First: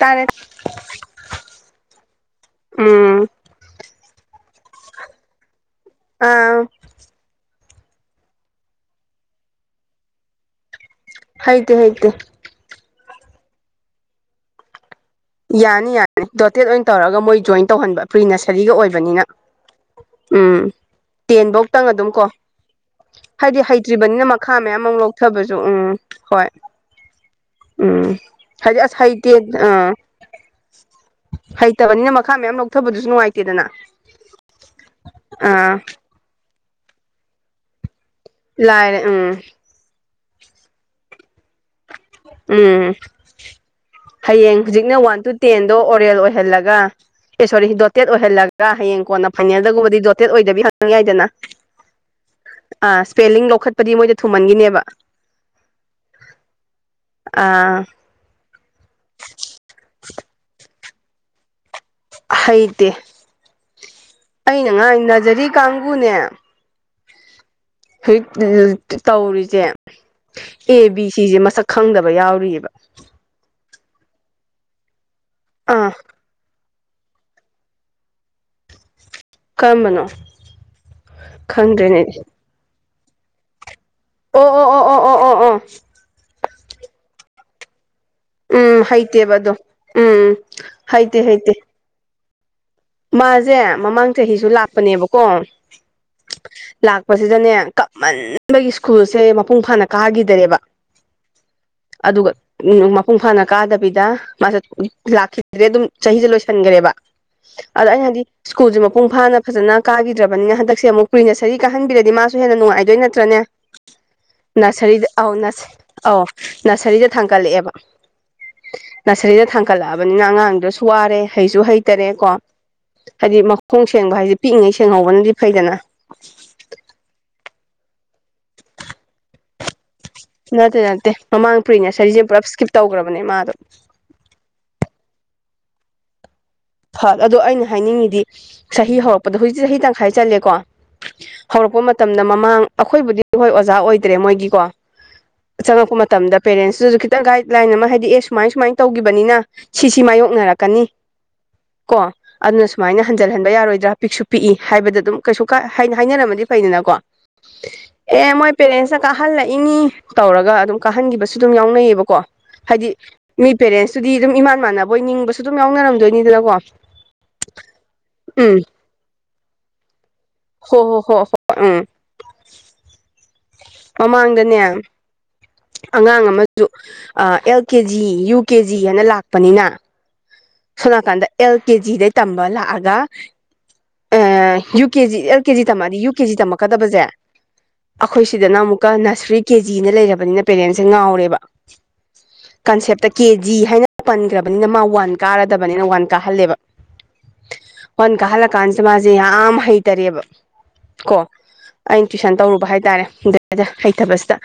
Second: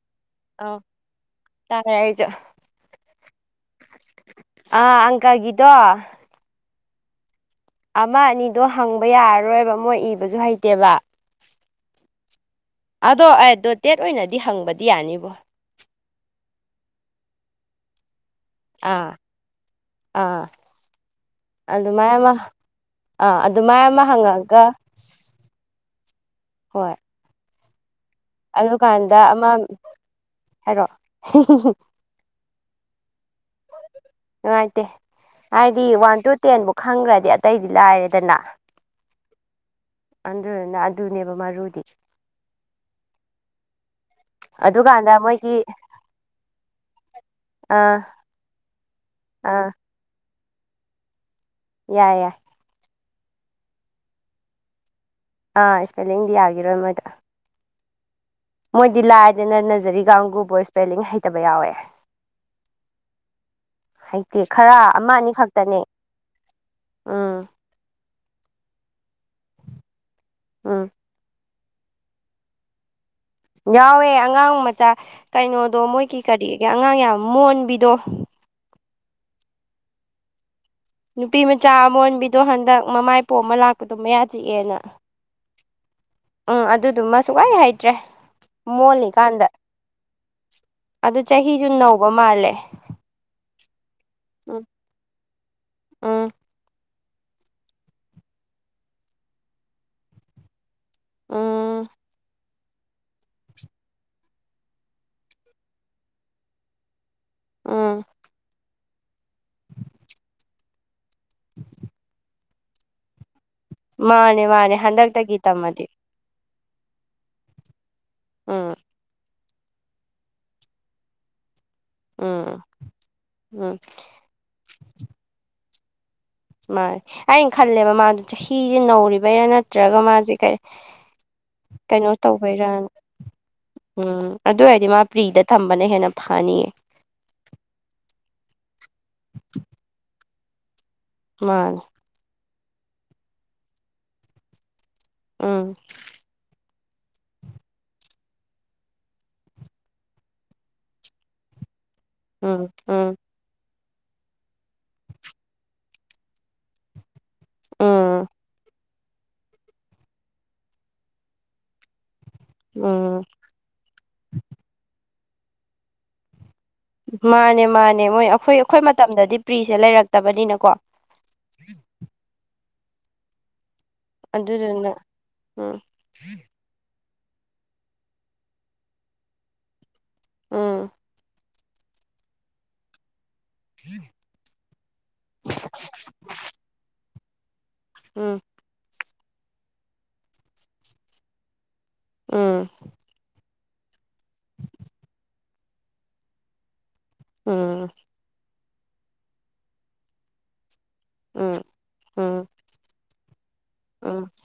ꯇꯥꯔꯦ ꯑꯣ ꯊꯥꯔꯦ ꯑꯩꯖꯨ ꯎꯝ ꯑꯥ ꯑꯪꯀꯒꯤꯗꯣ ꯑꯥ ꯑꯃ ꯑꯅꯤꯗꯣ ꯍꯪꯕ ꯌꯥꯔꯔꯣꯏꯕ ꯃꯣꯏ ꯏꯕꯖꯨ ꯍꯩꯇꯦꯕ ꯍꯩꯇꯦ ꯍꯩꯇꯦ ꯑꯗꯣ ꯑꯩꯗꯣ ꯗꯦꯠ ꯑꯣꯏꯅꯗꯤ ꯍꯪꯕꯗꯤ ꯌꯥꯅꯤꯕꯣ ꯌꯥꯅꯤ ꯌꯥꯅꯤ ꯗꯣꯇꯦꯠ ꯑꯣꯏꯅ ꯇꯧꯔꯒ ꯃꯣꯏ ꯖꯣꯏꯟ ꯇꯧꯍꯟꯕ ꯄ꯭ꯔꯤꯅꯁꯔꯤꯒ ꯑꯥ ꯑꯣꯏꯕꯅꯤꯅ ꯑꯥ ꯎꯝ ꯇꯦꯟꯕꯧꯇꯪ ꯑꯗꯨꯝ ꯑꯗꯨꯃꯥꯏ ꯀꯣ ꯑꯃ ꯑꯥ ꯍꯥꯏꯗꯤ ꯑꯗꯨꯃꯥꯏ ꯑꯃ ꯍꯩꯇ꯭ꯔꯤꯕꯅꯤꯅ ꯃꯈꯥ ꯍꯪꯉꯒ ꯃꯌꯥꯝ ꯑꯃ ꯂꯧꯊꯕꯁꯨ ꯎꯝ ꯍꯣꯏ ꯎꯝ ꯍꯥꯏꯗꯤ ꯑꯁ ꯑꯗꯨꯀꯥꯟꯗ ꯍꯩꯇꯦ ꯑꯃ ꯑ ꯍꯥꯏꯔꯛꯑꯣ ꯍꯩꯇꯕꯅꯤꯅ ꯃꯈꯥ ꯃꯌꯥꯝ ꯂꯧꯊꯕꯗꯨꯁꯨ ꯅꯨꯡꯉꯥꯏꯇꯦꯗꯅ ꯅꯨꯡꯉꯥꯏꯇꯦ ꯑꯥ ꯍꯥꯏꯗꯤ ꯋꯥꯟ ꯇꯨ ꯇꯦꯟꯕꯧ ꯈꯪꯈ꯭ꯔꯗꯤ ꯑꯇꯩꯗꯤ ꯂꯥꯏꯔꯦꯗꯅ ꯂꯥꯏꯔꯦ ꯎꯝ ꯑꯗꯨꯅ ꯑꯗꯨꯅꯦꯕ ꯃꯔꯨꯗꯤ ꯎꯝ ꯍꯌꯦꯡ ꯍꯨꯖꯤꯛꯅ ꯑꯗꯨꯀꯥꯟꯗ ꯋꯥꯟ ꯇꯨ ꯃꯣꯏꯒꯤ ꯇꯦꯟꯗꯣ ꯑꯣꯔꯦꯜ ꯑꯣꯏꯍꯜꯂꯒ ꯑꯦ ꯁꯣꯔꯤ ꯑꯥ ꯗꯣꯇꯦꯠ ꯑꯣꯏꯍꯜꯂꯒ ꯍꯌꯦꯡ ꯀꯣꯟꯅ ꯑꯥ ꯐꯥꯏꯅꯦꯜꯗꯒꯨꯝꯕꯗꯤ ꯗꯣꯇꯦꯠ ꯑꯣꯏꯗꯕꯤ ꯍꯪ ꯌꯥꯏꯗꯅ ꯌꯥꯏ ꯌꯥꯏ ꯑ ꯏꯁ꯭ꯄꯦꯂꯤꯡ ꯂꯧꯈꯠꯄꯗꯤ ꯃꯣꯏꯗ ꯊꯨꯃꯟꯒꯤꯅꯦꯕ ꯑꯥ ꯏꯁꯄꯦꯂꯤꯡꯗꯤ ꯌꯥꯒꯤꯔꯣꯏ ꯃꯣꯏꯗ ꯑꯥ ꯃꯣꯏꯗꯤ ꯂꯥꯏꯔꯗꯅ ꯅꯖꯔꯤ ꯀꯟꯒꯨꯕꯧ ꯏꯁꯄꯦꯂꯤꯡ ꯍꯩꯇꯕ ꯌꯥꯎꯋꯦ ꯍꯩꯇꯦ ꯍꯩꯇꯦ ꯑꯩꯅ ꯈꯔ ꯉꯥꯏ ꯑꯃ ꯑꯅꯤ ꯅꯖꯔꯤ ꯈꯛꯇꯅꯦ ꯀꯥꯡꯕꯨꯅꯦ ꯎꯝ ꯍꯧꯖꯤꯛ ꯇ ꯇꯧꯔꯤꯖꯦ ꯎꯝ ꯑꯦ ꯕꯤ ꯁꯤꯖꯦ ꯃꯁꯛ ꯈꯪꯗꯕ ꯌꯥꯎꯔꯤꯑꯕ ꯌꯥꯎꯋꯦ ꯑꯉꯥꯡ ꯃꯆꯥ ꯀꯩꯅꯣꯗꯣ ꯑꯥ ꯃꯣꯏꯒꯤ ꯀꯔꯤꯒꯦ ꯑꯉꯥꯡ ꯌꯥꯝ ꯃꯣꯟꯕꯤꯗꯣ ꯀꯔꯝꯕꯅꯣ ꯅꯨꯄꯤ ꯃꯆꯥ ꯈꯪꯗ꯭ꯔꯦꯅꯦ ꯑꯃꯣꯟꯕꯤꯗꯣ ꯍꯟꯗꯛ ꯃꯃꯥꯏ ꯄꯣꯝꯃ ꯂꯥꯛꯄꯗꯣ ꯃꯌꯥ ꯑꯣ ꯑꯣ ꯆꯤꯛꯑꯦꯅ ꯑꯣ ꯑꯣ ꯑꯣ ꯑꯣ ꯑꯣ ꯎꯝ ꯑꯗꯨꯗꯨꯃ ꯁꯨꯡꯍꯩ ꯍꯩꯇ꯭ꯔꯦ ꯎꯝ ꯍꯩꯇꯦꯕ ꯃꯣꯜꯂꯤꯀꯥꯟꯗ ꯑꯗꯣ ꯎꯝ ꯑꯗꯨ ꯆꯍꯤꯖꯨ ꯅꯧꯕ ꯃꯥꯜꯂꯦ ꯃꯥꯖꯦ ꯃꯃꯥꯡ ꯆꯍꯤꯖꯨ ꯎꯝ ꯂꯥꯛꯄꯅꯦꯕꯀꯣ ꯎꯝ ꯂꯥꯛꯄꯁꯤꯗꯅꯦ ꯀꯞꯃꯟꯕꯒꯤ ꯁ꯭ꯀꯨꯜꯁꯦ ꯃꯄꯨꯡ ꯐꯥꯅ ꯀꯥꯒꯤꯗꯔꯦꯕ ꯎꯝ ꯑꯗꯨꯒ ꯎꯝ ꯃꯄꯨꯡ ꯐꯥꯅ ꯀꯥꯗꯕꯤꯗ ꯃꯥꯁꯦ ꯂꯥꯛꯈꯤꯗ꯭ꯔꯦ ꯑꯗꯨꯝ ꯆꯍꯤꯖꯦ ꯂꯣꯏꯁꯟꯒꯔꯦꯕ ꯑꯗ ꯎꯝ ꯑꯩꯅ ꯍꯥꯏꯗꯤ ꯏꯁ ꯁ꯭ꯀꯨꯜꯁꯦ ꯃꯄꯨꯡ ꯐꯥꯅ ꯐꯖꯅ ꯀꯥꯒꯤꯗ꯭ꯔꯕꯅꯤꯅ ꯀꯨꯜꯖꯦ ꯃꯄꯨꯡ ꯐꯥꯅ ꯐꯖꯅ ꯀꯥꯒꯤꯗ꯭ꯔꯕꯅꯤꯅ ꯍꯟꯗꯛꯁꯦ ꯑꯃꯨꯛ ꯄ꯭ꯔꯤ ꯅꯔꯁꯔꯤ ꯀꯥꯍꯟꯕꯤꯔꯗꯤ ꯃꯥꯁꯨ ꯍꯦꯟꯅ ꯅꯨꯡꯉꯥꯏꯗꯣꯏ ꯅꯠꯇ꯭ꯔꯅꯦ ꯃꯥꯅꯦ ꯃꯥꯅꯦ ꯅꯁꯔꯤꯗ ꯑꯥꯎ ꯍꯟꯗꯛꯇꯒꯤ ꯅꯁ ꯇꯝꯃꯗꯤ ꯑꯥꯎ ꯅꯁꯔꯤꯗ ꯊꯥꯡꯀꯠꯂꯛꯑꯦꯕ ꯎꯝ ꯅꯁꯔꯤꯗ ꯊꯪ ꯀꯠꯂꯛꯑꯕꯅꯤꯅ ꯑꯉꯥꯡꯗꯁꯨ ꯋꯥꯔꯦ ꯍꯩꯁꯨ ꯍꯩꯇꯔꯦ ꯀꯣ ꯎꯝ ꯍꯥꯏꯗꯤ ꯎꯝ ꯃꯈꯣꯡ ꯁꯦꯡꯕ ꯍꯥꯏꯁꯦ ꯄꯤꯛꯏꯉꯩ ꯁꯦꯡꯍꯧꯕꯅꯗꯤ ꯐꯩꯗꯅ ꯃꯥꯏ ꯑꯩꯅ ꯈꯜꯂꯦꯕ ꯃꯥꯗꯣ ꯆꯍꯤꯖꯦ ꯅꯧꯔꯤꯕꯩꯔ ꯅꯠ ꯅꯠꯇ꯭ꯔꯒ ꯃꯥꯖꯦ ꯀꯩ ꯅꯠꯇꯦ ꯅꯠꯇꯦ ꯃꯃꯥꯡ ꯄ꯭ꯔꯤ ꯀꯩꯅꯣ ꯅꯁꯔꯤꯁꯦ ꯄꯨꯂꯞ ꯁ꯭ꯀꯤꯞ ꯇꯧꯕꯩꯔꯥꯅ ꯇꯧꯈ꯭ꯔꯕꯅꯦ ꯃꯥꯗꯣ ꯎꯝ ꯑꯗꯨꯑꯣꯏꯗꯤ ꯃꯥ ꯄ꯭ꯔꯤꯗ ꯊꯝꯕꯅ ꯍꯦꯟꯅ ꯐꯅꯤꯌꯦ ꯐ ꯑꯗꯣ ꯑꯩꯅ ꯍꯥꯏꯅꯤꯡꯉꯤꯗꯤ ꯆꯍꯤ ꯍꯧꯔꯛꯄꯗ ꯍꯧꯖꯤꯛꯇꯤ ꯆꯍꯤ ꯇꯪꯈꯥꯏ ꯆꯜꯂꯦꯀꯣ ꯍꯧꯔꯛꯄ ꯃꯥꯅꯦ ꯃꯇꯝꯗ ꯃꯃꯥꯡ ꯑꯈꯣꯏꯕꯨꯗꯤ ꯍꯣꯏ ꯑꯣꯖꯥ ꯑꯣꯏꯗ꯭ꯔꯦ ꯃꯣꯏꯒꯤꯀꯣ ꯎꯝ ꯆꯪꯉꯛꯄ ꯃꯇꯝꯗ ꯄꯦꯔꯦꯟꯁꯇꯨꯖꯨ ꯈꯤꯇꯪ ꯒꯥꯏꯗꯂꯥꯏꯟ ꯑꯃ ꯍꯥꯏꯗꯤ ꯑꯦ ꯁꯨꯃꯥꯏ ꯁꯨꯃꯥꯏ ꯇꯧꯒꯤꯕꯅꯤꯅ ꯁꯤꯁꯤ ꯃꯥꯏꯌꯣꯛꯅꯔꯛꯀꯅꯤ ꯀꯣ ꯑꯗꯨꯅ ꯎꯝ ꯁꯨꯃꯥꯏꯅ ꯎꯝ ꯍꯟꯖꯜ ꯍꯟꯕ ꯌꯥꯔꯣꯏꯗ꯭ꯔꯥ ꯄꯤꯛꯁꯨ ꯄꯤꯛꯏ ꯍꯥꯏꯕꯗ ꯑꯗꯨꯝ ꯀꯩꯁꯨ ꯀꯥꯏ ꯍꯥꯏ ꯍꯥꯏꯅꯔꯝꯃꯗꯤ ꯐꯩꯗꯅꯀꯣ ꯎꯝ ꯑꯦ ꯃꯣꯏ ꯄꯦꯔꯦꯟꯁ ꯆ ꯀꯥꯍꯜꯂꯛꯏꯅꯤ ꯇꯧꯔꯒ ꯑꯗꯨꯝ ꯀꯥꯍꯟꯒꯤꯕꯁꯨ ꯑꯗꯨꯝ ꯌꯥꯎꯅꯩꯌꯦꯕꯀꯣ ꯍꯥꯏꯗꯤ ꯎꯝ ꯃꯤ ꯄꯦꯔꯦꯟꯁꯇꯨꯗꯤ ꯑꯗꯨꯝ ꯏꯃꯥꯟ ꯃꯥꯟꯅꯕꯣꯏ ꯅꯤꯡꯕꯁꯨ ꯑꯗꯨꯝ ꯌꯥꯎꯅꯔꯝꯗꯣꯏꯅꯤꯗꯅꯀꯣ ꯃꯥꯅꯦ ꯃꯥꯅꯦ ꯃꯣꯏ ꯎꯝ ꯑꯈꯣꯏ ꯑꯈꯣꯏ ꯃꯇꯝꯗꯗꯤ ꯄ꯭ꯔꯤꯁꯦ ꯂꯩꯔꯛ ꯍꯣ ꯍꯣ ꯍꯣ ꯍꯣ ꯎꯝ ꯃꯃꯥꯡꯗꯅꯦ ꯑꯗꯨꯗꯨꯅ ꯎꯝ ꯑꯉꯥꯡ ꯑꯃ ꯖꯨ ꯑ L K G U K G ꯑꯅ ꯂꯥꯛꯄꯅꯤꯅ ꯎꯝ ꯁꯣꯝ ꯅꯥꯀꯥꯟꯗ ꯑꯦꯜ ꯀꯦ ꯖꯤ ꯗꯩ ꯇꯝꯕ ꯂꯥꯛꯑꯒ ꯑ ꯌꯨ ꯀꯦꯖꯤ ꯑꯦꯜ ꯀꯦꯖꯤ ꯇꯝꯃꯛꯑꯗꯤ ꯌꯨ ꯀꯦ ꯖꯤ ꯇꯝꯃꯛꯀꯗꯕꯖꯦ ꯑꯈꯣꯏ ꯎꯝ ꯁꯤꯗꯅ ꯑꯃꯨꯛꯀ ꯅꯁꯔꯤ ꯀꯦ ꯖꯤꯅ ꯂꯩꯔꯕꯅꯤꯅ ꯄꯦꯔꯦꯟꯁꯁꯦ ꯉꯥꯎꯔꯦꯕ ꯎꯝ ꯀꯟꯁꯦꯞꯇ ꯀꯦ ꯖꯤ ꯍꯥꯏꯅ ꯄꯟꯒ꯭ꯔꯕꯅꯤꯅ ꯃꯥ ꯋꯥꯟ ꯀꯥꯔꯗꯕꯅꯦꯅ ꯋꯥꯟ ꯀꯥꯍꯜꯂꯦꯕ ꯎꯝ ꯋꯥꯟ ꯀꯥꯍꯜꯂ ꯀꯥꯟꯖꯤꯗ ꯃꯥꯖꯦ ꯌꯥꯝ ꯍꯩꯇꯔꯦꯕ ꯀꯣ ꯎꯝ ꯑꯩꯅ ꯇꯨꯏꯁꯟ ꯎꯝ ꯇꯧꯔꯨꯕ ꯍꯥꯏꯇꯥꯔꯦ ꯑꯗꯩꯗ ꯍꯩꯇꯕꯁꯤꯗ ꯎꯝ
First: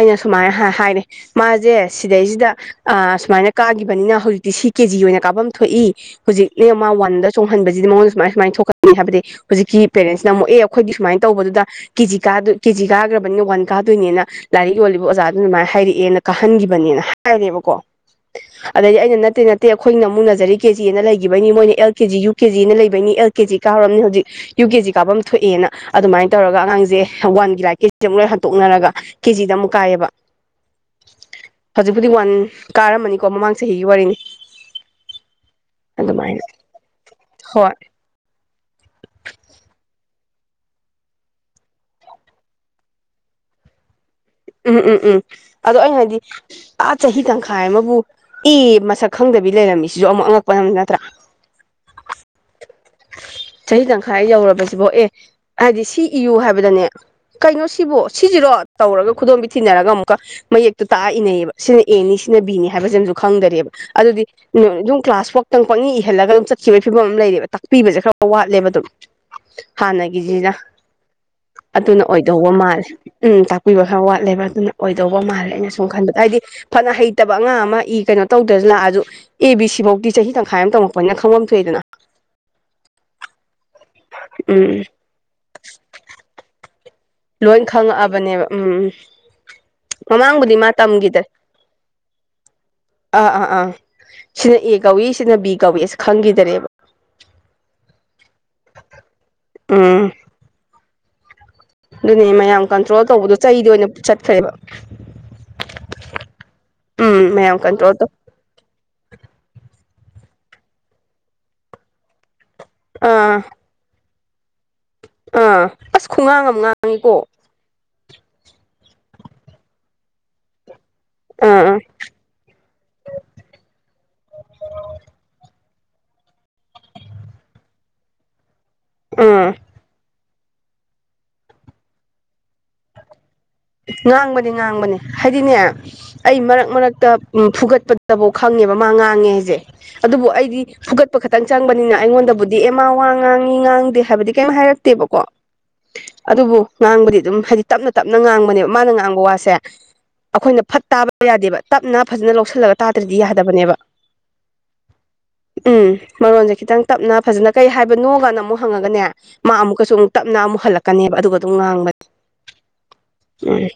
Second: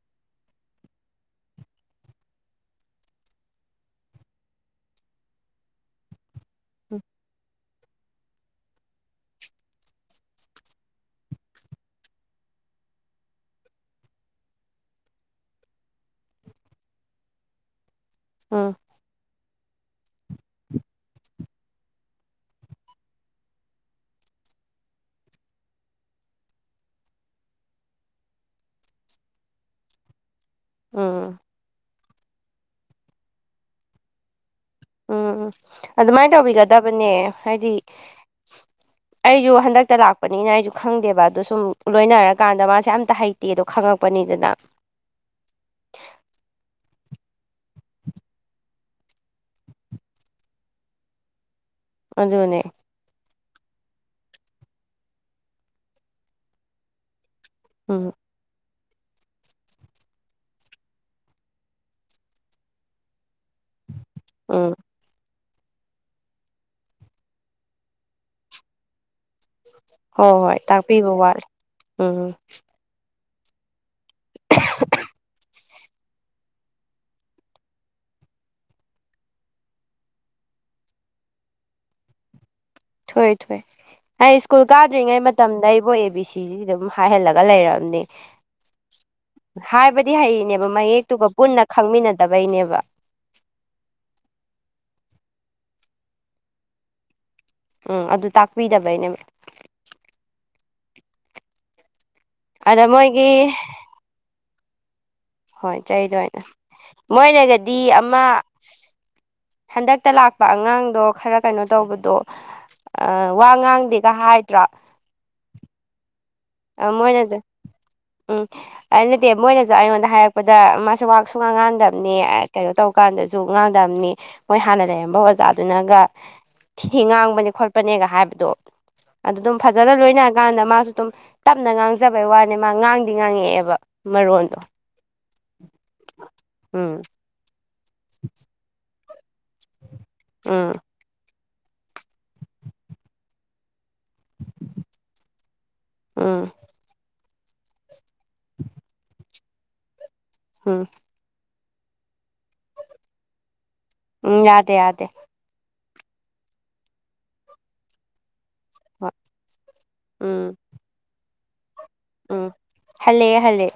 ꯑꯩꯅ ꯁꯨꯃꯥꯏꯅ ꯍꯥ ꯍꯥꯏꯔꯦ ꯃꯥꯖꯦ ꯁꯤꯗꯩꯁꯤꯗ ꯑꯥ ꯁꯨꯃꯥꯏꯅ ꯀꯥꯒꯤꯕꯅꯤꯅ ꯍꯧꯖꯤꯛꯇꯤ ꯁꯤ ꯀꯦꯖꯤ ꯑꯣꯏꯅ ꯀꯥꯕꯝ ꯊꯣꯛꯏ ꯍꯨꯖꯤꯛꯅꯦ ꯃꯥ ꯋꯥꯟꯗ ꯆꯣꯡ ꯍꯟꯕꯖꯤꯗ ꯃꯉꯣꯟꯗ ꯁꯨꯃꯥꯏ ꯁꯨꯃꯥꯏ ꯊꯣꯛꯀꯅꯤ ꯍꯥꯏꯕꯗꯤ ꯍꯨꯖꯤꯛꯀꯤ ꯄꯦꯔꯦꯟꯁꯅ ꯑꯃꯨꯛ ꯑꯦ ꯑꯈꯣꯏꯗꯤ ꯁꯨꯃꯥꯏꯅ ꯇꯧꯕꯗꯨꯗ ꯀꯦꯖꯤ ꯀꯥꯗꯣꯏ ꯀꯦꯖꯤ ꯀꯥꯒ꯭ꯔꯕꯅꯤꯅ ꯋꯥꯟ ꯀꯥꯗꯣꯏꯅꯦꯅ ꯂꯥꯏꯔꯤꯛ ꯌꯣꯜꯂꯤꯕ ꯑꯣꯖꯥꯗꯨꯅ ꯑꯗꯨꯃꯥꯏ ꯍꯥꯏꯔꯛꯑꯦꯅ ꯀꯥꯍꯟꯒꯤꯕꯅꯦꯅ ꯍꯥꯏꯔꯦꯕꯀꯣ ꯎꯝ ꯑꯗꯩꯗꯤ ꯑꯩꯅ ꯅꯠꯇꯦ ꯅꯠ ꯑꯈꯣꯏꯒꯤꯅ ꯑꯃꯨꯛ ꯅꯖꯔꯤ ꯀꯦ ꯖꯤ ꯑꯅ ꯂꯩꯒꯤꯕꯩꯅꯤ ꯃꯣꯏꯅ L K G U K G ꯑꯅ ꯂꯩꯕꯩꯅꯤ ꯑꯦꯜ ꯀꯦ ꯖꯤ ꯀꯥ ꯍꯧꯔꯝꯅꯤ ꯍꯧꯖꯤꯛ ꯌꯨ ꯀꯦꯖꯤ ꯀꯥꯕꯝ ꯊꯣꯛꯑꯦꯅ ꯑꯗꯨꯃꯥꯏ ꯇꯧꯔꯒ ꯑꯉꯥꯡꯖꯦ ꯋꯥꯟꯒꯤ ꯂꯥꯏꯔꯤꯛ ꯀꯩꯖꯦ ꯑꯃꯨꯛ ꯂꯣꯏ ꯍꯟꯇꯣꯛꯅꯔꯒ ꯀꯦꯖꯤꯗ ꯑꯃꯨꯛ ꯀꯥꯏꯌꯦꯕ ꯎꯝ ꯍꯧꯖꯤꯛꯄꯨꯗꯤ ꯋꯥꯟ ꯀꯥꯔꯝꯃꯅꯤꯀꯣ ꯃꯃꯥꯡ ꯆꯍꯤꯒꯤ ꯋꯥꯔꯤꯅꯤ ꯎꯝ ꯎꯝ ꯑꯗꯨꯃꯥꯏꯅ ꯇꯧꯕꯤꯒꯗꯕꯅꯦ ꯍꯥꯏꯗꯤ ꯍꯣꯏ ꯑꯩꯁꯨ ꯍꯟꯗꯛꯇ ꯂꯥꯛꯄꯅꯤꯅ ꯑꯩꯁꯨ ꯈꯪꯗꯦꯕ ꯑꯗꯨ ꯁꯨꯝ ꯂꯣꯏꯅꯔꯀꯥꯟꯗ ꯃꯥꯁꯦ ꯑꯝꯇ ꯍꯩ ꯇꯤꯗ‌ꯣ ꯈꯪꯉꯛꯄꯅꯤꯗꯅ ꯎꯝ ꯎꯝ ꯎꯝ ꯑꯗꯣ ꯑꯩꯅ ꯍꯥꯏꯗꯤ ꯑꯥ ꯆꯍꯤ ꯇꯪꯈꯥꯏ ꯑꯃꯕꯨ ꯑꯦ ꯃꯁꯛ ꯈꯪꯗꯕꯤ ꯂꯩꯔꯝꯃꯤꯁꯤꯁꯨ ꯑꯃꯨꯛ ꯑꯉꯛꯄꯅꯤ ꯅꯠꯇ꯭ꯔꯥ ꯑꯗꯨꯅꯦ ꯆꯍꯤ ꯇꯪꯈꯥꯏ ꯌꯧꯔꯕꯁꯤꯕꯧ ꯑꯦ ꯍꯥꯏꯗꯤ ꯁꯤ ꯏꯌꯨ ꯍꯥꯏꯕꯗꯅꯦ ꯀꯩꯅꯣ ꯁꯤꯕꯨ ꯎꯝ ꯁꯤꯁꯤꯔꯣ ꯇꯧꯔꯒ ꯈꯨꯗꯣꯝꯕꯤ ꯊꯤꯟꯅꯔꯒ ꯑꯃꯨꯛꯀ ꯃꯌꯦꯛꯇꯨ ꯇꯥꯛꯑ ꯏꯅꯩꯌꯦꯕ ꯁꯤꯅ ꯑꯦꯅꯤ ꯁꯤꯅ ꯕꯤꯅꯤ ꯍꯥꯏꯕ ꯁꯤꯃꯁꯨ ꯈꯪꯗꯔꯤꯌ‌ꯦꯕ ꯑꯗꯨꯗꯤ ꯎꯝ ꯑꯗꯨꯝ ꯀ꯭ꯂꯥꯁ ꯐꯧꯇꯪ ꯄꯪꯏ ꯏꯍꯜꯂꯒ ꯑꯗꯨꯝ ꯆꯠꯈꯤꯕꯒꯤ ꯐꯤꯕꯝ ꯑꯃ ꯂꯩꯌ‌ꯦꯕ ꯇꯥꯛꯄꯤꯕꯁꯦ ꯈꯔ ꯋꯥꯠꯂꯦꯕ ꯑꯗꯨꯝ ꯍꯣꯏ ꯍꯥꯟꯅꯒꯤꯁꯤꯅ ꯍꯣꯏ ꯇꯥꯛꯄꯤꯕ ꯋꯥꯠꯂꯦ ꯑꯗꯨꯅ ꯎꯝ ꯑꯣꯏꯗꯧꯕ ꯃꯥꯜꯂꯦ ꯎꯝ ꯇꯥꯛꯄꯤꯕ ꯈꯔ ꯋꯥꯠꯂꯦꯕ ꯑꯗꯨꯅ ꯑꯣꯏꯗꯧꯕ ꯃꯥꯜꯂꯦ ꯑꯩꯅ ꯁꯨꯝ ꯈꯟꯕꯗ ꯍꯥꯏꯗꯤ ꯐꯅ ꯍꯩꯇꯕ ꯑꯉꯥꯡ ꯑꯃ ꯏ ꯀꯩꯅꯣ ꯇꯧꯗ꯭ꯔꯁꯨ ꯂꯥꯛꯑꯁꯨ ꯑꯦ ꯕꯤ ꯁꯤ ꯐꯥꯎꯗꯤ ꯆꯍꯤ ꯇꯪꯈꯥꯏ ꯑꯃ ꯇꯝꯃꯛꯄꯅꯤꯅ ꯈꯪꯐꯝ ꯊꯣꯛꯑꯦꯗꯅ ꯊꯣꯛꯑꯦ ꯊꯣꯛꯑꯦ high school um ꯀꯥꯗ꯭ꯔꯤꯉꯩ ꯃꯇꯝꯗꯩꯕꯧ A B C ꯁꯤꯗꯤ ꯑꯗꯨꯝ ꯍꯥꯏꯍꯜꯂꯒ ꯂꯣꯏ ꯂꯩꯔꯕꯅꯤ ꯈꯪꯉꯛꯑꯕꯅꯦꯕ ꯎꯝ ꯎꯝ ꯍꯥꯏꯕꯗꯤ ꯃꯃꯥꯡꯕꯨꯗꯤ ꯍꯩꯔꯤꯅꯦꯕ ꯃꯥ ꯇꯝꯈꯤꯗ꯭ꯔꯦ ꯃꯌꯦꯛꯇꯨꯒ ꯄꯨꯟꯅ ꯈꯪꯃꯤꯟꯅꯗꯕꯩꯅꯦꯕ ꯑꯥ ꯑꯥ ꯑꯥ ꯁꯤꯅ ꯑꯦ ꯀꯧꯏ ꯁꯤꯅ ꯕꯤ ꯀꯧꯏ ꯁꯨ ꯈꯪꯈꯤꯗꯔꯦꯕ ꯎꯝ ꯑꯗꯨ ꯇꯥꯛꯄꯤꯗꯕꯩꯅꯦꯕ ꯎꯝ ꯑꯗꯨꯅꯦ ꯃꯌꯥꯝ ꯑꯗ ꯀꯟꯇ꯭ꯔꯣꯜ ꯇꯧꯕꯗꯣ ꯃꯣꯏꯒꯤ ꯆꯩꯗ ꯑꯣꯏꯅ ꯆꯠꯈ꯭ꯔꯦꯕ ꯍꯣꯏ ꯆꯩꯗ ꯑꯣꯏꯅ ꯎꯝ ꯃꯌꯥꯝ ꯃꯣꯏꯅꯒꯗꯤ ꯀꯟꯇ꯭ꯔꯣꯜ ꯇꯧ ꯑꯃ ꯍꯟꯗꯛꯇ ꯂꯥꯛꯄ ꯑꯉꯥꯡꯗꯣ ꯈꯔ ꯀꯩꯅꯣ ꯇꯧꯕꯗꯣ ꯑ ꯑꯥ ꯋꯥ ꯉꯥꯡꯗ‌ꯦꯒ ꯍꯥꯏꯗ꯭ꯔꯣ ꯑꯥ ꯑꯁ ꯈꯨꯉꯥꯡ ꯑꯃ ꯑ ꯉꯥꯡꯉꯤꯀꯣ ꯃꯣꯏꯅꯁꯨ ꯎꯝ ꯑꯗꯨꯅ‌ꯦ ꯃꯣꯏꯅꯁꯨ ꯑꯩꯉꯣꯟꯗ ꯍꯥꯏꯔꯛꯄꯗ ꯋꯥ ꯁꯨꯡꯉꯥꯡ ꯑꯥ ꯑꯥ ꯉꯥꯡꯗꯕꯅ‌ꯦ ꯑꯥ ꯀꯩꯅꯣ ꯇꯧ ꯀꯥꯟꯗꯁꯨ ꯉꯥꯡꯗꯕꯅꯤ ꯃꯣꯏ ꯍꯥꯟꯅ ꯂꯩꯔꯝꯕ ꯑꯣꯖꯥ ꯗꯨꯅꯒ ꯊꯤꯊꯤ ꯉꯥꯡꯕꯅꯦ ꯈꯣꯠꯄꯅꯦꯒ ꯍꯥꯏꯕꯗꯣ ꯎꯝ ꯑꯗꯨꯗꯨꯝ ꯐꯖ ꯐꯖꯅ ꯂꯣꯏꯅꯔ ꯀꯥꯟꯗ ꯃꯥꯁꯨ ꯑꯗꯨꯝ ꯇꯞꯅ ꯉꯥꯡꯖꯕꯩ ꯋꯥꯅꯦ ꯃꯥ ꯉꯥꯡꯗꯤ ꯉꯥꯡꯉꯛꯑꯦꯕ ꯉꯥꯡꯕꯅꯤ ꯃꯔꯣꯟꯗꯣ ꯉꯥꯡꯕꯅꯤ ꯍꯥꯏꯗꯤꯅꯦ ꯑꯩ ꯃꯔꯛ ꯃꯔꯛꯇ ꯎꯝ ꯐꯨꯒꯠꯄꯗꯐꯥꯎ ꯈꯪꯉꯦꯕ ꯃꯥ ꯉꯥꯡꯉꯦꯁꯦ ꯑꯗꯨꯕꯨ ꯑꯩꯗꯤ ꯎꯝ ꯐꯨꯒꯠꯄ ꯈꯛ ꯈꯛꯇꯪ ꯆꯪꯕꯅꯤꯅ ꯑꯩꯉꯣꯟꯗꯕꯨꯗꯤ ꯑꯦ ꯃꯥ ꯋꯥ ꯉꯥꯡꯉꯤ ꯉꯥꯡꯗꯦ ꯍꯥꯏꯕꯗꯤ ꯀꯩꯝ ꯍꯥꯏꯔꯛꯇꯦꯕꯀꯣ ꯎꯝ ꯑꯗꯨꯕꯨ ꯉꯥꯡꯕꯗꯤ ꯑꯗꯨꯝ ꯍꯥꯏꯗꯤ ꯇꯞꯅ ꯇꯞꯅ ꯉꯥꯡꯕꯅꯦꯕ ꯃꯥꯅ ꯉꯥꯡꯕ ꯋꯥꯁꯦ ꯑꯩꯈꯣꯏꯅ ꯎꯝ ꯐꯠ ꯇꯥꯕ ꯌꯥꯗꯦꯕ ꯇꯞꯅ ꯐꯖꯅ ꯂꯧꯁꯤꯜꯂꯒ ꯇꯥꯗ꯭ꯔꯗꯤ ꯌꯥꯗꯕꯅꯦꯕ ꯎꯝ ꯌꯥꯗꯦ ꯌꯥꯗꯦ ꯎꯝ ꯃꯔꯣꯟꯁꯦ ꯈꯤꯇꯪ ꯇꯞꯅ ꯐꯖꯅ ꯀꯩ ꯍꯥꯏꯕꯅꯣ ꯀꯥꯏꯅ ꯑꯃꯨꯛ ꯍꯪꯉꯒꯅꯦ ꯍꯣꯏ ꯃꯥ ꯑꯃꯨꯛꯀꯁꯨ ꯑꯃꯨꯛ ꯇꯞꯅ ꯎꯝ ꯑꯃꯨꯛ ꯍꯜꯂꯛꯀꯅꯦꯕ ꯑꯗꯨꯒ ꯑꯗꯨꯝ ꯉꯥꯡꯕꯅꯦ ꯍꯜꯂꯦ ꯍꯜꯂꯦ ꯎꯝ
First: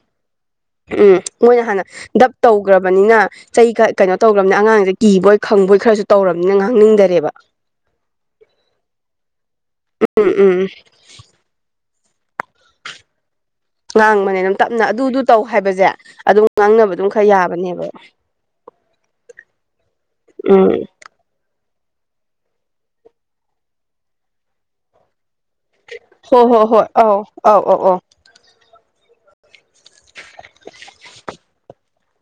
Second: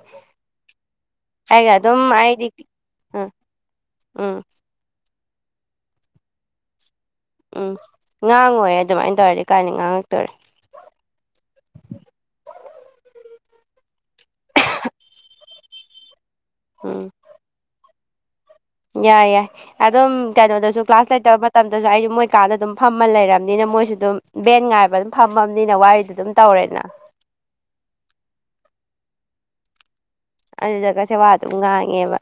ꯎꯝ ꯃꯣꯏꯅ ꯍꯥꯟꯅ ꯗꯞ ꯑꯩꯗꯤ ꯇꯧꯈ꯭ꯔꯕꯅꯤꯅ ꯎꯝ ꯆꯩꯒ ꯀꯩꯅꯣ ꯎꯝ ꯇꯧꯈ꯭ꯔꯕꯅꯤꯅ ꯑꯉꯥꯡꯁꯦ ꯀꯤꯕꯣꯏ ꯈꯪꯕꯣꯏ ꯈꯔꯁꯨ ꯇꯧꯔꯕꯅꯤꯅ ꯉꯥꯡꯅꯤꯡꯗꯔꯦꯕ ꯎꯝ ꯉꯥꯡꯉꯣꯏ ꯑꯗꯨꯃꯥꯏꯅ ꯇꯧꯔꯗꯤ ꯀꯥꯏꯗꯩ ꯎꯝ ꯉꯥꯡꯉꯛꯇꯣꯏꯅ‌ꯣ ꯎꯝ ꯉꯥꯡꯕꯅꯦ ꯑꯗꯨꯝ ꯇꯞꯅ ꯑꯗꯨꯗꯨ ꯇꯧ ꯍꯥꯏꯕꯁꯦ ꯑꯗꯨꯝ ꯉꯥꯡꯅꯕ ꯎꯝ ꯑꯗꯨꯝ ꯈꯔ ꯌꯥꯕꯅꯦꯕ ꯌꯥꯏ ꯌꯥꯏ ꯑꯗꯨꯝ ꯎꯝ ꯀꯩꯅꯣꯗꯁꯨ ꯀ꯭ꯂꯥꯁ ꯂꯩꯇꯕ ꯃꯇꯝꯗꯁꯨ ꯑꯩꯁꯨ ꯃꯣꯏ ꯀꯥꯗ ꯑꯗꯨꯝ ꯐꯝꯃ ꯂꯩꯔꯕꯅꯤꯅ ꯃꯣꯏꯁꯨ ꯑꯗꯨꯝ ꯚꯦꯟ ꯉꯥꯏꯕ ꯐꯝꯃꯅꯤꯅ ꯋꯥꯔꯤꯗꯨ ꯑꯗꯨꯝ ꯍꯣꯏ ꯍꯣꯏ ꯇꯧꯔꯦꯗꯅ ꯍꯣꯏ ꯑꯧ ꯑꯧ ꯑꯧ ꯑꯣ ꯑꯩꯅ ꯖꯒꯁꯦ ꯋꯥꯠ ꯑꯗꯨꯝ ꯉꯥꯡꯉꯦꯕ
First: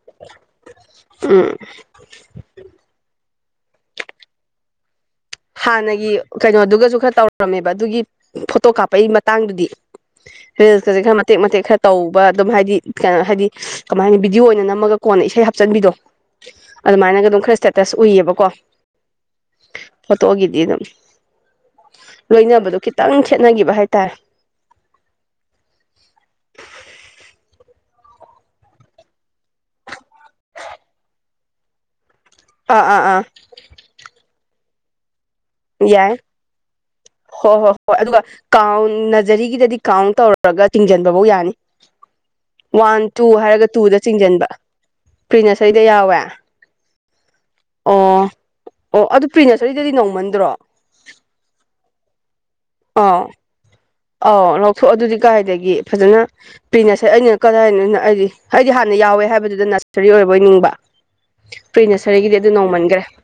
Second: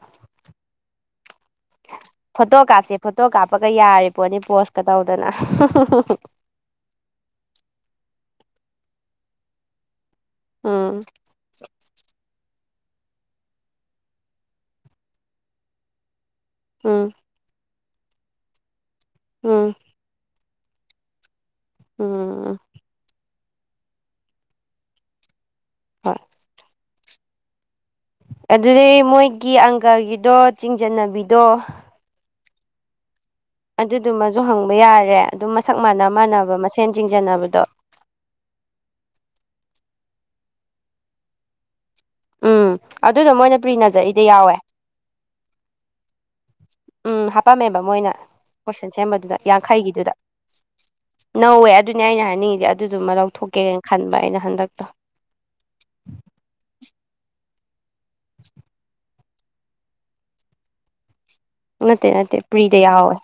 ꯎꯝ ꯐꯣꯇꯣ ꯀꯥꯞꯁꯦ ꯐꯣꯇꯣ ꯀꯥꯞꯄꯒ ꯌꯥꯔꯤ ꯄꯣꯠꯅꯤ ꯄꯣꯁꯀ ꯇꯧꯗꯅ ꯍꯥꯟꯅꯒꯤ ꯀꯩꯅꯣꯗꯨꯒꯁꯨ ꯈꯔ ꯇꯧꯔꯝꯃꯦꯕ ꯑꯗꯨꯒꯤ ꯐꯣꯇꯣ ꯀꯥꯞꯄꯩ ꯃꯇꯥꯡꯗꯨꯗꯤ ꯎꯝ ꯔꯤꯜꯁꯀꯁꯦ ꯈꯔ ꯃꯇꯦꯛ ꯃꯇꯦꯛ ꯈꯔ ꯇꯧꯕ ꯑꯗꯨꯝ ꯍꯥꯏꯗꯤ ꯀꯩꯅꯣ ꯍꯥꯏꯗꯤ ꯀꯃꯥꯏ ꯍꯥꯏꯅꯤ ꯕꯤꯗꯤꯑꯣ ꯑꯣꯏꯅ ꯅꯝꯃꯒ ꯀꯣꯟꯅ ꯏꯁꯩ ꯍꯥꯞꯆꯤꯟꯕꯤꯗꯣ ꯎꯝ ꯑꯗꯨꯃꯥꯏꯅꯒ ꯑꯗꯨꯝ ꯈꯔ ꯏꯁꯇꯦꯇꯁ ꯎꯏꯌꯦꯕꯀꯣ ꯎꯝ ꯐꯣꯇꯣꯒꯤꯗꯤ ꯑꯗꯨꯝ ꯎꯝ ꯂꯣꯏꯅꯕꯗꯣ ꯈꯤꯇꯪ ꯈꯦꯠꯅꯒꯤꯕ ꯍꯥꯏꯇꯥꯔꯦ ꯍꯣꯏ ꯑꯗꯨꯗꯤ ꯃꯣꯏꯒꯤ ꯑꯪꯀꯒꯤꯗꯣ ꯆꯤꯡꯖꯟꯅꯕꯤꯗꯣ ꯑꯥ ꯑꯥ ꯑꯥ ꯑꯗꯨꯗꯨꯃꯖꯨ ꯍꯪꯕ ꯌꯥꯔꯦ ꯑꯗꯨꯝ ꯃꯁꯛ ꯃꯥꯟꯅ ꯌꯥꯏ ꯃꯥꯟꯅꯕ ꯃꯁꯦꯟ ꯍꯣꯏ ꯆꯤꯡꯖꯟꯅꯕꯗꯣ ꯍꯣꯏ ꯍꯣꯏ ꯑꯗꯨꯒ ꯀꯥꯎꯟ ꯅꯖꯔꯤꯒꯤꯗꯗꯤ ꯀꯥꯎꯟ ꯇꯧꯔꯒ ꯆꯤꯡꯖꯟꯕꯕꯧ ꯌꯥꯅꯤ ꯎꯝ ꯋꯥꯟ ꯇꯨ ꯑꯗꯨꯗꯣ ꯃꯣꯏꯅ ꯍꯥꯏꯔꯒ ꯄ꯭ꯔꯤ ꯇꯨꯗ ꯅꯖꯔꯤꯗ ꯆꯤꯡꯖꯟꯕ ꯌꯥꯎꯋꯦ ꯄ꯭ꯔꯤꯅꯁꯔꯤꯗ ꯌꯥꯎꯋꯦ ꯎꯝ ꯍꯥꯞꯄꯝꯃꯦꯕ ꯃꯣꯏꯅ ꯑꯣ ꯀꯣꯏꯁꯟ ꯑꯣ ꯑꯗꯨ ꯁꯦꯝꯕꯗꯨꯗ ꯄ꯭ꯔꯤ ꯅꯁꯔꯤꯗꯗꯤ ꯌꯥꯡꯈꯩꯒꯤꯗꯨꯗ ꯅꯧꯃꯟꯗ꯭ꯔꯣ ꯅꯧꯋꯦ ꯑꯗꯨꯅꯦ ꯑꯩꯅ ꯍꯥꯏꯅꯤꯡꯉꯤꯖꯦ ꯑꯗꯨꯗꯨꯃ ꯂꯧꯊꯣꯛꯀꯦ ꯑꯧ ꯂꯧꯊꯣꯛꯑꯣ ꯑꯗꯨꯗꯤ ꯀꯥꯏꯗꯒꯤ ꯐꯖꯅ ꯄ꯭ꯔꯤꯅꯁ ꯑꯩꯅ ꯀꯗꯥꯏ ꯑꯩꯗꯤ ꯑꯩꯗꯤ ꯍꯥꯟꯅ ꯌꯥꯎꯋꯦ ꯍꯥꯏꯕꯗꯨꯗ ꯅꯁꯔꯤ ꯑꯣꯏꯔꯕꯣꯏꯅꯤꯡꯕ ꯅꯠꯇꯦ ꯄ꯭ꯔꯤꯅꯁꯔꯤꯒꯤꯗꯤ ꯅꯠꯇꯦ ꯑꯗꯨ ꯄ꯭ꯔꯤꯗ ꯅꯧꯃꯟꯒ꯭ꯔꯦ ꯌꯥꯎꯋꯦ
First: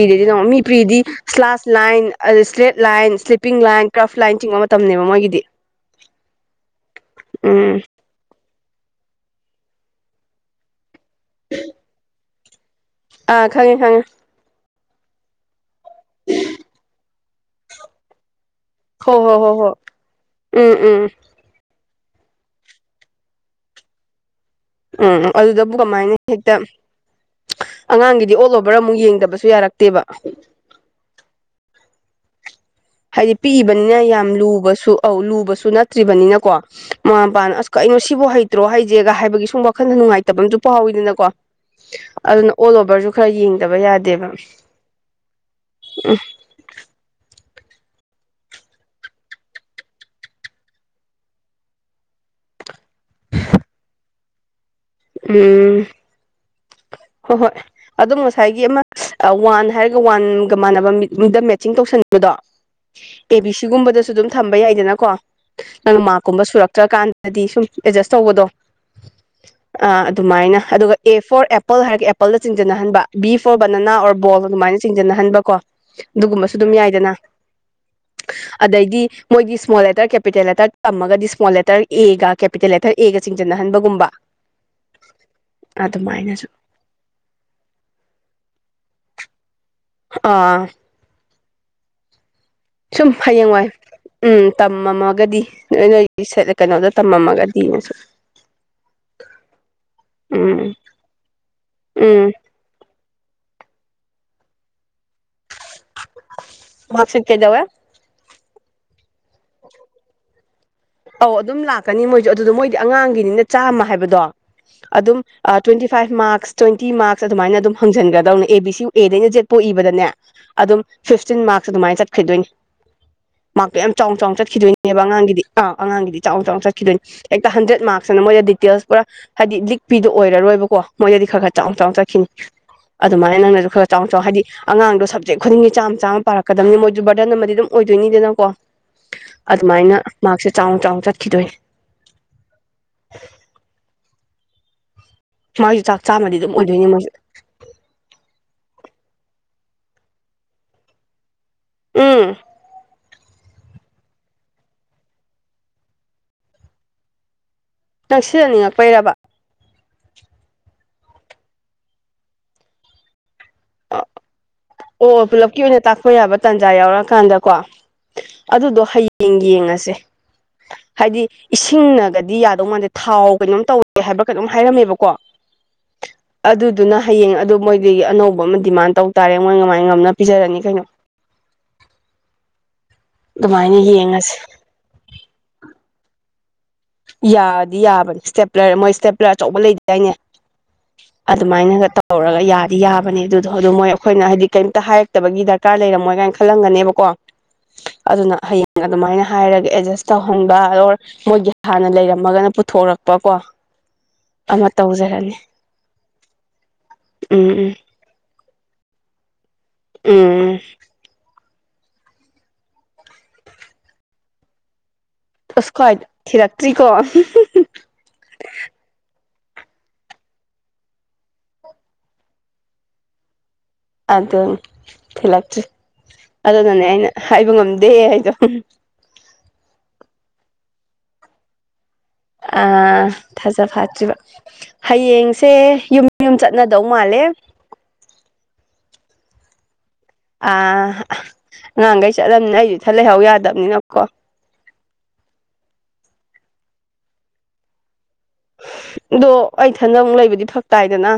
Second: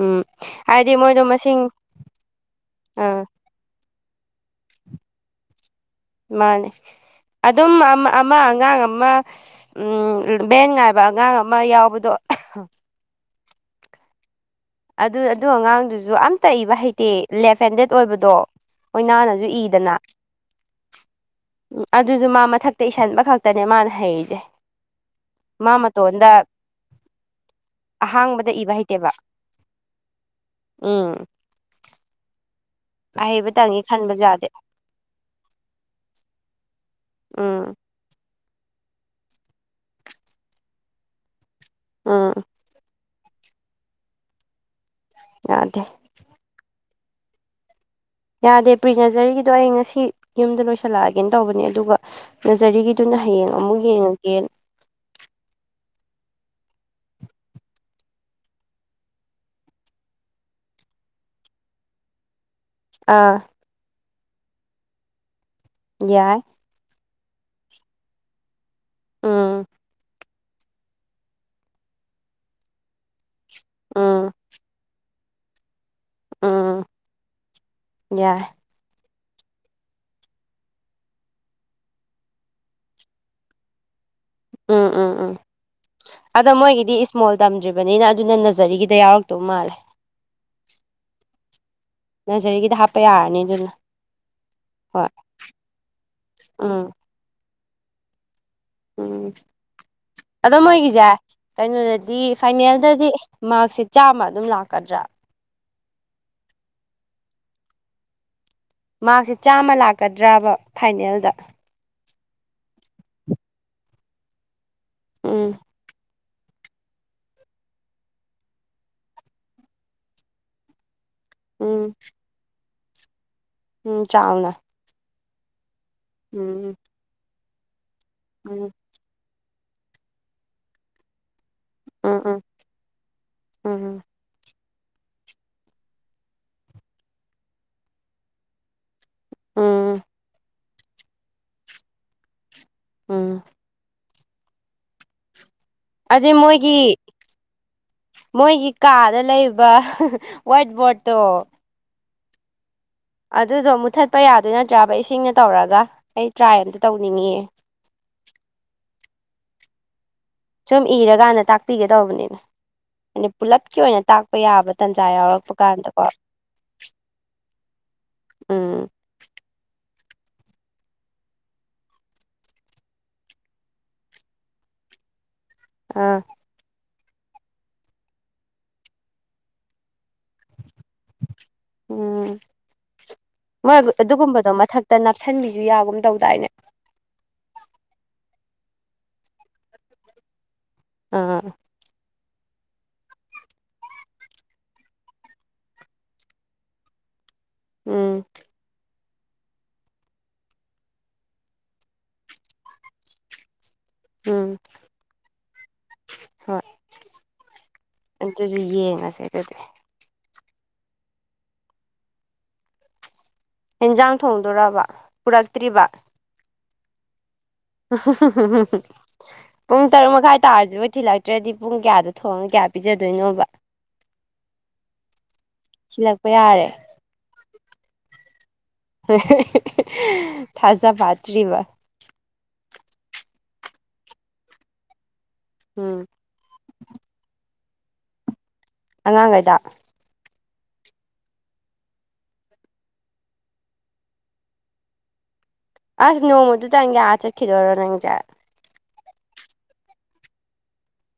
ꯎꯝ ꯅꯣꯝ ꯃꯤ ꯍꯥꯏꯗꯤ ꯄ꯭ꯔꯤꯗꯤ ꯃꯣꯏꯗꯣ ꯃꯁꯤꯡ ꯁ꯭ꯂꯥꯁ ꯂꯥꯏꯟ ꯑ ꯏꯁꯇ꯭ꯔꯦꯠ ꯂꯥꯏꯟ ꯑꯥ ꯄꯤꯡ ꯂꯥꯏꯟ ꯀ꯭ꯔꯐ ꯂꯥꯏꯟ ꯆꯤꯡꯕ ꯃꯇꯝꯅꯦꯕ ꯃꯣꯏꯒꯤꯗꯤ ꯃꯥꯅꯦ ꯑꯗꯨꯝ ꯎꯝ ꯑꯝ ꯑꯃ ꯑꯉꯥꯡ ꯑꯃ ꯎꯝ ꯕꯦꯟ ꯉꯥꯏ ꯕ ꯑꯉꯥꯡ ꯑꯃ ꯌꯥꯎꯕꯗꯣ ꯑꯥ ꯈꯪꯉꯦ ꯈꯪꯉꯦ ꯑꯗꯨ ꯑꯗꯨ ꯑꯉꯥꯡꯗꯨꯖꯨ ꯑꯝꯇ ꯏꯕ ꯍꯩꯇꯦ ꯂꯦꯐ ꯍꯦꯟꯗꯦꯠ ꯑꯣꯏꯕꯗꯣ ꯍꯣ ꯍꯣ ꯑꯣꯏꯅꯥꯅꯖꯨ ꯍꯣ ꯍꯣ ꯏꯗꯅ ꯎꯝ ꯎꯝ ꯎꯝ ꯑꯗꯨꯖꯨ ꯃꯥ ꯃꯊꯛꯇ ꯏꯁꯟꯕ ꯈꯛꯇꯅꯦ ꯃꯥꯅ ꯍꯩꯔꯤꯁꯦ ꯎꯝ ꯃꯥ ꯑꯗꯨꯗꯕꯨ ꯀꯃꯥꯏꯅ ꯃꯇꯣꯟꯗ ꯍꯦꯛꯇ ꯑꯉꯥꯡꯒꯤꯗꯤ ꯑꯍꯥꯡꯕꯗ ꯑꯣꯜ ꯏꯕ ꯑꯣꯕ꯭ꯔ ꯑꯃꯨꯛ ꯍꯩꯇꯦꯕ ꯌꯦꯡꯗꯕꯁꯨ ꯌꯥꯔꯛ ꯇꯦꯕ ꯎꯝ ꯍꯥꯏꯗꯤ ꯑꯍꯩꯕꯇꯪꯅꯤ ꯄꯤꯛꯏꯕꯅꯤꯅ ꯈꯟꯕꯁꯨ ꯌꯥꯝ ꯌꯥꯗꯦ ꯂꯨꯕꯁꯨ ꯑꯧ ꯂꯨꯕꯁꯨ ꯅꯠꯇ꯭ꯔꯤꯕꯅꯤꯅꯀꯣ ꯃꯃꯥ ꯃꯄꯥꯅ ꯎꯝ ꯑꯁ ꯀꯩꯅꯣ ꯁꯤꯕꯧ ꯍꯩ ꯭ꯇ꯭ꯔꯣ ꯍꯩꯖꯦꯒ ꯍꯥꯏꯕꯒꯤ ꯁꯨꯝ ꯋꯥꯈꯟꯗ ꯅꯨꯡꯉꯥꯏꯇꯕꯝꯖꯨ ꯐꯥꯎꯋꯤꯗꯅꯀꯣ ꯎꯝ ꯑꯗꯨꯅ ꯑꯣꯜ ꯑꯣꯕ꯭ꯔꯖꯨ ꯈꯔ ꯌꯦꯡꯗꯕ ꯌꯥꯗꯦꯕ ꯌꯥꯗꯦ ꯎꯝ ꯌꯥꯗꯦ ꯄ꯭ꯔꯤꯅꯖꯔꯤꯒꯤꯗꯣ ꯑꯩ ꯉꯁꯤ ꯌꯨꯝꯗ ꯂꯣꯏꯁꯤꯜꯂꯛꯑꯒꯦꯅ ꯇꯧꯕꯅꯦ ꯑꯗꯨꯒ ꯅꯖꯔꯤꯒꯤ ꯇꯨꯅ ꯍꯌꯦꯡ ꯑꯃꯨꯛ ꯌꯦꯡꯉꯒꯦ ꯎꯝ ꯍꯣ ꯍꯣꯏ ꯑꯗꯨꯝ ꯉꯁꯥꯏꯒꯤ ꯑꯃ ꯋꯥꯟ ꯍꯥꯏꯔꯒ ꯋꯥꯟꯒ ꯃꯥꯟꯅꯕ ꯃꯤꯠ ꯃꯤꯗꯝ ꯃꯦꯠꯆꯤꯡ ꯇꯧꯁꯟꯅꯤꯡꯕꯗꯣ ꯑꯥ ꯑꯦ ꯕꯤ ꯁꯤꯒꯨꯝꯕꯗꯁꯨ ꯑꯗꯨꯝ ꯊꯝꯕ ꯌꯥꯏꯗꯅꯀꯣ ꯅꯪꯅ ꯌꯥꯏ ꯃꯥꯛꯀꯨꯝꯕ ꯁꯨꯔꯛ ꯅꯠꯇ꯭ꯔꯀꯥꯟꯗꯗꯤ ꯁꯨꯝ ꯑꯦꯠꯖꯁ ꯇꯧꯕꯗꯣ ꯎꯝ ꯑ ꯑꯗꯨꯃꯥꯏꯅ ꯑꯗꯨꯒ ꯑꯦ ꯐꯣꯔ ꯑꯦꯄꯜ ꯍꯥꯏꯔꯒ ꯑꯦꯄꯜꯗ ꯆꯤꯡꯖꯟꯅꯍꯟꯕ B for banana or um ball ꯑꯗꯨꯃꯥꯏꯅ ꯆꯤꯡꯖꯟꯅꯍꯟꯕ ꯀꯣ ꯑꯗꯨꯒꯨꯝꯕꯁꯨ ꯑꯗꯨꯝ ꯎꯝ ꯌꯥꯏꯗꯅ ꯌꯥꯏ ꯑꯗꯩꯗꯤ ꯃꯣꯏꯗꯤ ꯁ꯭ꯃꯣꯜ ꯂꯦꯇ꯭ꯔ ꯀꯦꯄꯤꯇꯦꯜ ꯂꯦꯇ꯭ꯔ ꯇꯝꯃꯒꯗꯤ ꯁ꯭ꯃꯣꯜ ꯂꯦꯇ꯭ꯔ ꯑꯦꯒ ꯀꯦꯄꯤꯇꯦꯜ ꯂꯦꯇ꯭ꯔ ꯑꯦꯒꯥ ꯆꯤꯡꯖꯟꯅꯍꯟꯕꯒꯨꯝꯕ ꯎꯝ ꯎꯝ ꯎꯝ ꯑꯗꯨꯃꯥꯏꯅꯁꯨ ꯑꯗꯣ ꯃꯣꯏꯒꯤꯗꯤ ꯏꯁꯃꯣꯜ ꯇꯝꯗ꯭ꯔꯤꯕꯅꯤꯅ ꯑꯗꯨꯅ ꯅꯖꯥꯔꯤꯒꯤꯗꯥ ꯌꯥꯎꯔꯛꯇꯧ ꯃꯥꯜꯂꯦ ꯑꯥ ꯅꯖꯥꯔꯤ ꯁꯨꯝ ꯍꯌꯦꯡꯋꯥꯏ ꯎꯝ ꯍꯣꯏ ꯇꯝꯃꯝꯃꯥꯒꯥꯗꯤ ꯅꯣꯏ ꯅꯣꯏꯒꯤ ꯎꯝ ꯀꯩꯅꯣꯗꯥ ꯇꯝꯃꯝꯃꯥꯒꯥꯗꯤ [unintelligible] ꯎꯝ ꯑꯗꯣ ꯎꯝ ꯃꯣꯏꯒꯤꯁꯦ ꯀꯩꯅꯣꯗꯥꯗꯤ ꯎꯝ ꯐꯥꯏꯅꯦꯜꯗꯥꯗꯤ ꯃꯥꯛꯁꯦ ꯆꯥꯝꯃ ꯑꯗꯨꯝ ꯂꯥꯛꯀꯥꯗ꯭ꯔꯥ ꯃꯥꯛꯁꯤꯠ ꯀꯩꯗꯧꯋꯦ ꯃꯥꯛꯁꯦ ꯆꯥꯝꯃ ꯂꯥꯛꯀꯗ꯭ꯔꯕ ꯐꯥꯏꯅꯦꯜꯗ ꯑꯧ ꯑꯗꯨꯝ ꯂꯥꯛꯀꯅꯤ ꯃꯣꯏꯁꯨ ꯑꯗꯨꯗꯣ ꯃꯣꯏꯗꯤ ꯑꯉꯥꯡꯒꯤꯅꯤꯅ ꯆꯥꯝꯃ ꯍꯥꯏꯕꯗꯣ ꯑꯗꯨꯝ ꯎꯝ twenty five marks twenty marks ꯑꯗꯨꯃꯥꯏꯅ ꯑꯗꯨꯝ ꯍꯪꯖꯟꯒꯥꯗꯧꯅꯦ ꯑꯦ ꯕꯤ ꯁꯤ ꯑꯦꯗꯩꯅ ꯖꯦꯠ ꯄꯣꯛꯏꯕꯗꯅꯦ ꯑꯗꯨꯝ ꯐꯤꯐꯇꯤꯟ ꯃꯥꯔꯛꯁ ꯎꯝ ꯑꯗꯨꯃꯥꯏꯅ ꯆꯠꯈꯤꯗꯣꯏꯅꯤ ꯃꯥꯔꯛꯇꯣ ꯌꯥꯝ ꯆꯥꯎꯅ ꯆꯥꯎꯅ ꯆꯠꯈꯤꯗꯣꯏꯅꯦꯕ ꯑꯉꯥꯡꯒꯤꯗꯤ ꯑꯥꯎ ꯑꯉꯥꯡꯒꯤꯗꯤ ꯆꯥꯎ ꯆꯥꯎ ꯎꯝ ꯆꯠꯈꯤꯗꯣꯏꯅꯤ ꯍꯦꯛꯇꯥ ꯍꯟꯗ꯭ꯔꯦꯗ ꯃꯥꯔꯛꯁꯅ ꯃꯣꯏꯗ ꯎꯝ ꯗꯤꯇꯦꯜꯁ ꯄꯨꯔꯥ ꯍꯥꯏꯗꯤ ꯂꯤꯛꯄꯤꯗꯣ ꯑꯣꯏꯔꯔꯣꯏꯕꯀꯣ ꯃꯣꯏꯗꯗꯤ ꯈꯔ ꯈꯔ ꯆꯥꯎꯅ ꯆꯥꯎꯅ ꯎꯝ ꯆꯠꯈꯤꯅꯤ ꯎꯝ ꯑꯗꯨꯃꯥꯏꯅ ꯅꯪꯅꯁꯨ ꯈꯔ ꯎꯝ ꯆꯥꯎꯅ ꯆꯥꯎ ꯍꯥꯏꯗꯤ ꯑꯉꯥꯡꯗꯣ ꯁꯞꯖꯦꯛ ꯈꯨꯗꯤꯡꯒꯤ ꯆꯥꯝ ꯆꯥꯝꯃ ꯄꯥꯔꯛꯀꯥꯗꯕꯅꯤ ꯃꯣꯏꯗꯨ ꯕꯔꯗꯟ ꯑꯃꯗꯤ ꯑꯗꯨꯝ ꯑꯣꯏꯗꯣꯏꯅꯤꯗꯅꯀꯣ ꯑꯗꯨꯃꯥꯏꯅ ꯎꯝ ꯃꯥꯔꯛꯁꯦ ꯆꯥꯎ ꯆꯥꯎꯅ ꯆꯠꯈꯤꯗꯣꯏꯅꯦ ꯎꯝ [unintelligible] ꯑꯗꯩ ꯃꯣꯏꯒꯤ ꯑꯣꯏꯗꯣꯏꯅꯤ ꯃꯣꯏꯁꯨ ꯃꯣꯏꯒꯤ ꯀꯥꯗ ꯂꯩꯕ ꯋꯥꯏꯠ ꯕꯣꯔꯠꯇꯣ ꯎꯝ ꯑꯗꯨꯗꯣ ꯃꯨꯊꯠꯄ ꯌꯥꯗꯣꯏ ꯅꯠꯇ꯭ꯔꯥꯕ ꯏꯁꯤꯡꯅ ꯇꯧꯔꯒꯥ ꯑꯩ ꯇ꯭ꯔꯥꯏ ꯑꯝꯇꯥ ꯇꯧꯅꯤꯡꯉꯤꯌꯦ ꯅꯪ ꯁꯤꯌꯥꯅꯤꯡꯉꯛꯄꯩꯔꯕ ꯁꯨꯝ ꯏꯔꯀꯥꯟꯗꯥ ꯇꯥꯛꯄꯤꯒꯦ ꯗꯧꯕꯅꯤꯗꯥ ꯏꯅ ꯄꯨꯂꯞꯀꯤ ꯑꯣꯏꯅ ꯇꯥꯛꯄ ꯌꯥꯕ ꯇꯥꯟꯖꯥ ꯑꯣ ꯌꯥꯎꯔꯛꯄ ꯄꯨꯜꯂꯞꯀꯤ ꯑꯣꯏꯅ ꯀꯥꯟꯗꯀꯣ ꯇꯥꯛꯄ ꯌꯥꯕ ꯇꯥꯟꯖꯥ ꯌꯥꯎꯔꯀꯥꯟꯗꯀꯣ ꯑꯗꯨꯗꯣ ꯎꯝ ꯍꯩ ꯌꯦꯡ ꯌꯦꯡꯉꯁꯦ ꯍꯥꯏꯗꯤ ꯏꯁꯤꯡꯅꯒꯥꯗꯤ ꯌꯥꯗꯧ ꯃꯥꯟꯗꯦ ꯊꯥꯎ ꯀꯩꯅꯣꯝ ꯇꯧꯋꯦ ꯍꯥꯏꯕ꯭ꯔꯥ ꯀꯩꯅꯣꯝ ꯍꯥꯏꯔꯝꯃꯦꯕꯀꯣ ꯑꯥ ꯑꯗꯨꯗꯨꯅ ꯍꯌꯦꯡ ꯑꯗꯨ ꯃꯣꯏꯗꯤ ꯑꯅꯧꯕ ꯑꯃ ꯗꯤꯃꯥꯟ ꯇꯧ ꯇꯥꯔꯦ ꯃꯣꯏ ꯉꯃꯥꯏ ꯉꯝꯅ ꯄꯤꯖꯔꯅꯤ ꯀꯩꯅꯣ ꯎꯝ ꯃꯣꯏ ꯑꯗꯨꯃꯥꯏꯅ ꯌꯦꯡꯉꯁꯦ ꯑꯗꯨꯒꯨꯝꯕꯗꯣ ꯃꯊꯛ ꯇꯥ ꯅꯞꯁꯤꯟꯕꯤꯁꯨ ꯌꯥꯒꯨꯝ ꯇꯧꯗꯥꯏꯅꯦ ꯌꯥꯗꯤ ꯌꯥꯕꯅꯤ ꯁꯇꯦ꯭ꯞꯂꯔ ꯃꯣꯏ ꯏꯁꯇꯦ꯭ꯞꯂꯔ ꯑꯆꯧꯕ ꯂꯩꯒꯤꯗꯥꯏꯅꯦ ꯑꯥ ꯑꯗꯨꯃꯥꯏꯅꯒꯥ ꯇꯧ ꯇꯧꯔꯒꯥ ꯌꯥꯗꯤ ꯌꯥꯕꯅꯦ ꯑꯗꯨꯗꯣ ꯑꯗꯨꯗꯣ ꯃꯣꯏ ꯑꯩꯈꯣꯏꯅ ꯍꯥꯏꯗꯤ ꯀꯩꯝꯇꯥ ꯍꯥꯏꯔꯛꯇꯥꯕꯒꯤ ꯗꯔꯀꯥꯔ ꯂꯩꯔꯝꯃꯣꯏ ꯀꯥꯏꯅ ꯈꯜꯂꯝꯒꯅꯦꯕꯀꯣ ꯎꯝ ꯑꯗꯨꯅ ꯍꯌꯦꯡ ꯑꯗꯨꯃꯥꯏꯅ ꯍꯥꯏꯔꯒꯥ ꯑꯦꯗꯖꯁ ꯇꯧꯍꯟꯕ ꯑꯣꯔ ꯃꯣꯏꯒꯤ ꯍꯥꯟꯅ ꯂꯩꯔꯝꯃꯒꯥꯅ ꯄꯨꯊꯣꯔꯛꯄ ꯀꯣ ꯎꯝ ꯑꯃ ꯇꯧꯖꯔꯅꯤ ꯎꯝ ꯎꯝ ꯑꯗꯨꯗꯤ ꯌꯦꯡꯉꯥꯁꯦ ꯑꯗꯨꯗꯤ ꯎꯝ ꯍꯦꯟꯖꯥꯡ ꯊꯣꯡꯗꯣꯔꯕꯣ ꯑꯁ ꯈ꯭ꯋꯥꯏ ꯊꯤꯔꯛꯇ꯭ꯔꯤꯀꯣ [unintelligible] ꯄꯨꯡ ꯇꯔꯨꯛ ꯃꯈꯥꯏ ꯇꯥꯔꯁꯤꯕꯣꯏ ꯊꯤꯜꯂꯛꯇ꯭ꯔꯗꯤ ꯄꯨꯡ ꯀꯌꯥꯗꯥ ꯊꯣꯡꯉꯒꯥ ꯀꯌꯥ ꯄꯤꯖꯗꯣꯏꯅꯣꯕ ꯑꯗꯨ ꯊꯤꯂꯛꯇ꯭ꯔꯤ ꯊꯤꯜꯂꯛꯄ ꯌꯥꯔꯦ ꯑꯗꯨꯅꯅꯦ ꯑꯩꯅ ꯍꯥꯏꯕ ꯉꯝꯗꯦ ꯍꯩꯗꯣ [unintelligible] ꯊꯥꯖꯥ ꯐꯥꯇ꯭ꯔꯤꯕ ꯑꯥ ꯊꯥꯖ ꯐꯠꯇ꯭ꯔꯤꯕ ꯍꯌꯦꯡꯁꯦ ꯎꯝ ꯌꯨꯝ ꯌꯨꯝ ꯆꯠꯅꯗꯧ ꯃꯥꯜꯂꯦ ꯑꯉꯥꯡꯈꯩꯗ ꯑꯥ ꯑꯉꯥꯡꯈꯩ ꯆꯠꯂꯝꯅꯤꯅ ꯑꯩꯁꯨ ꯏꯊꯟ ꯂꯩꯍꯧ ꯌꯥꯗꯕꯅꯤꯅꯀꯣ꯫ ꯑꯁ ꯅꯣꯡꯃꯗꯨꯗꯪ ꯌꯥꯛꯑ ꯆꯠꯈꯤꯗꯣꯏꯔꯣ ꯅꯪꯁꯦ꯫ ꯑꯗꫭ ꯑꯩꯊꯟꯗ ꯑꯃꯨꯛ ꯂꯩꯕꯗꯤ ꯐꯥꯔꯛꯇꯥꯏꯗꯅ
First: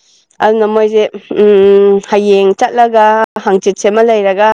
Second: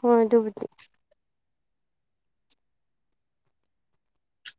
ꯍꯣꯏ ꯑꯗꯨꯕꯨꯗꯤ ꯑꯗꯨꯅ ꯃꯣꯏꯁꯦ꯫ ꯎꯝ ꯍꯌꯦꯡ ꯆꯠꯂꯒ ꯍꯪꯆꯤꯠꯁ‌ꯦꯃ ꯂꯩꯔꯒ꯫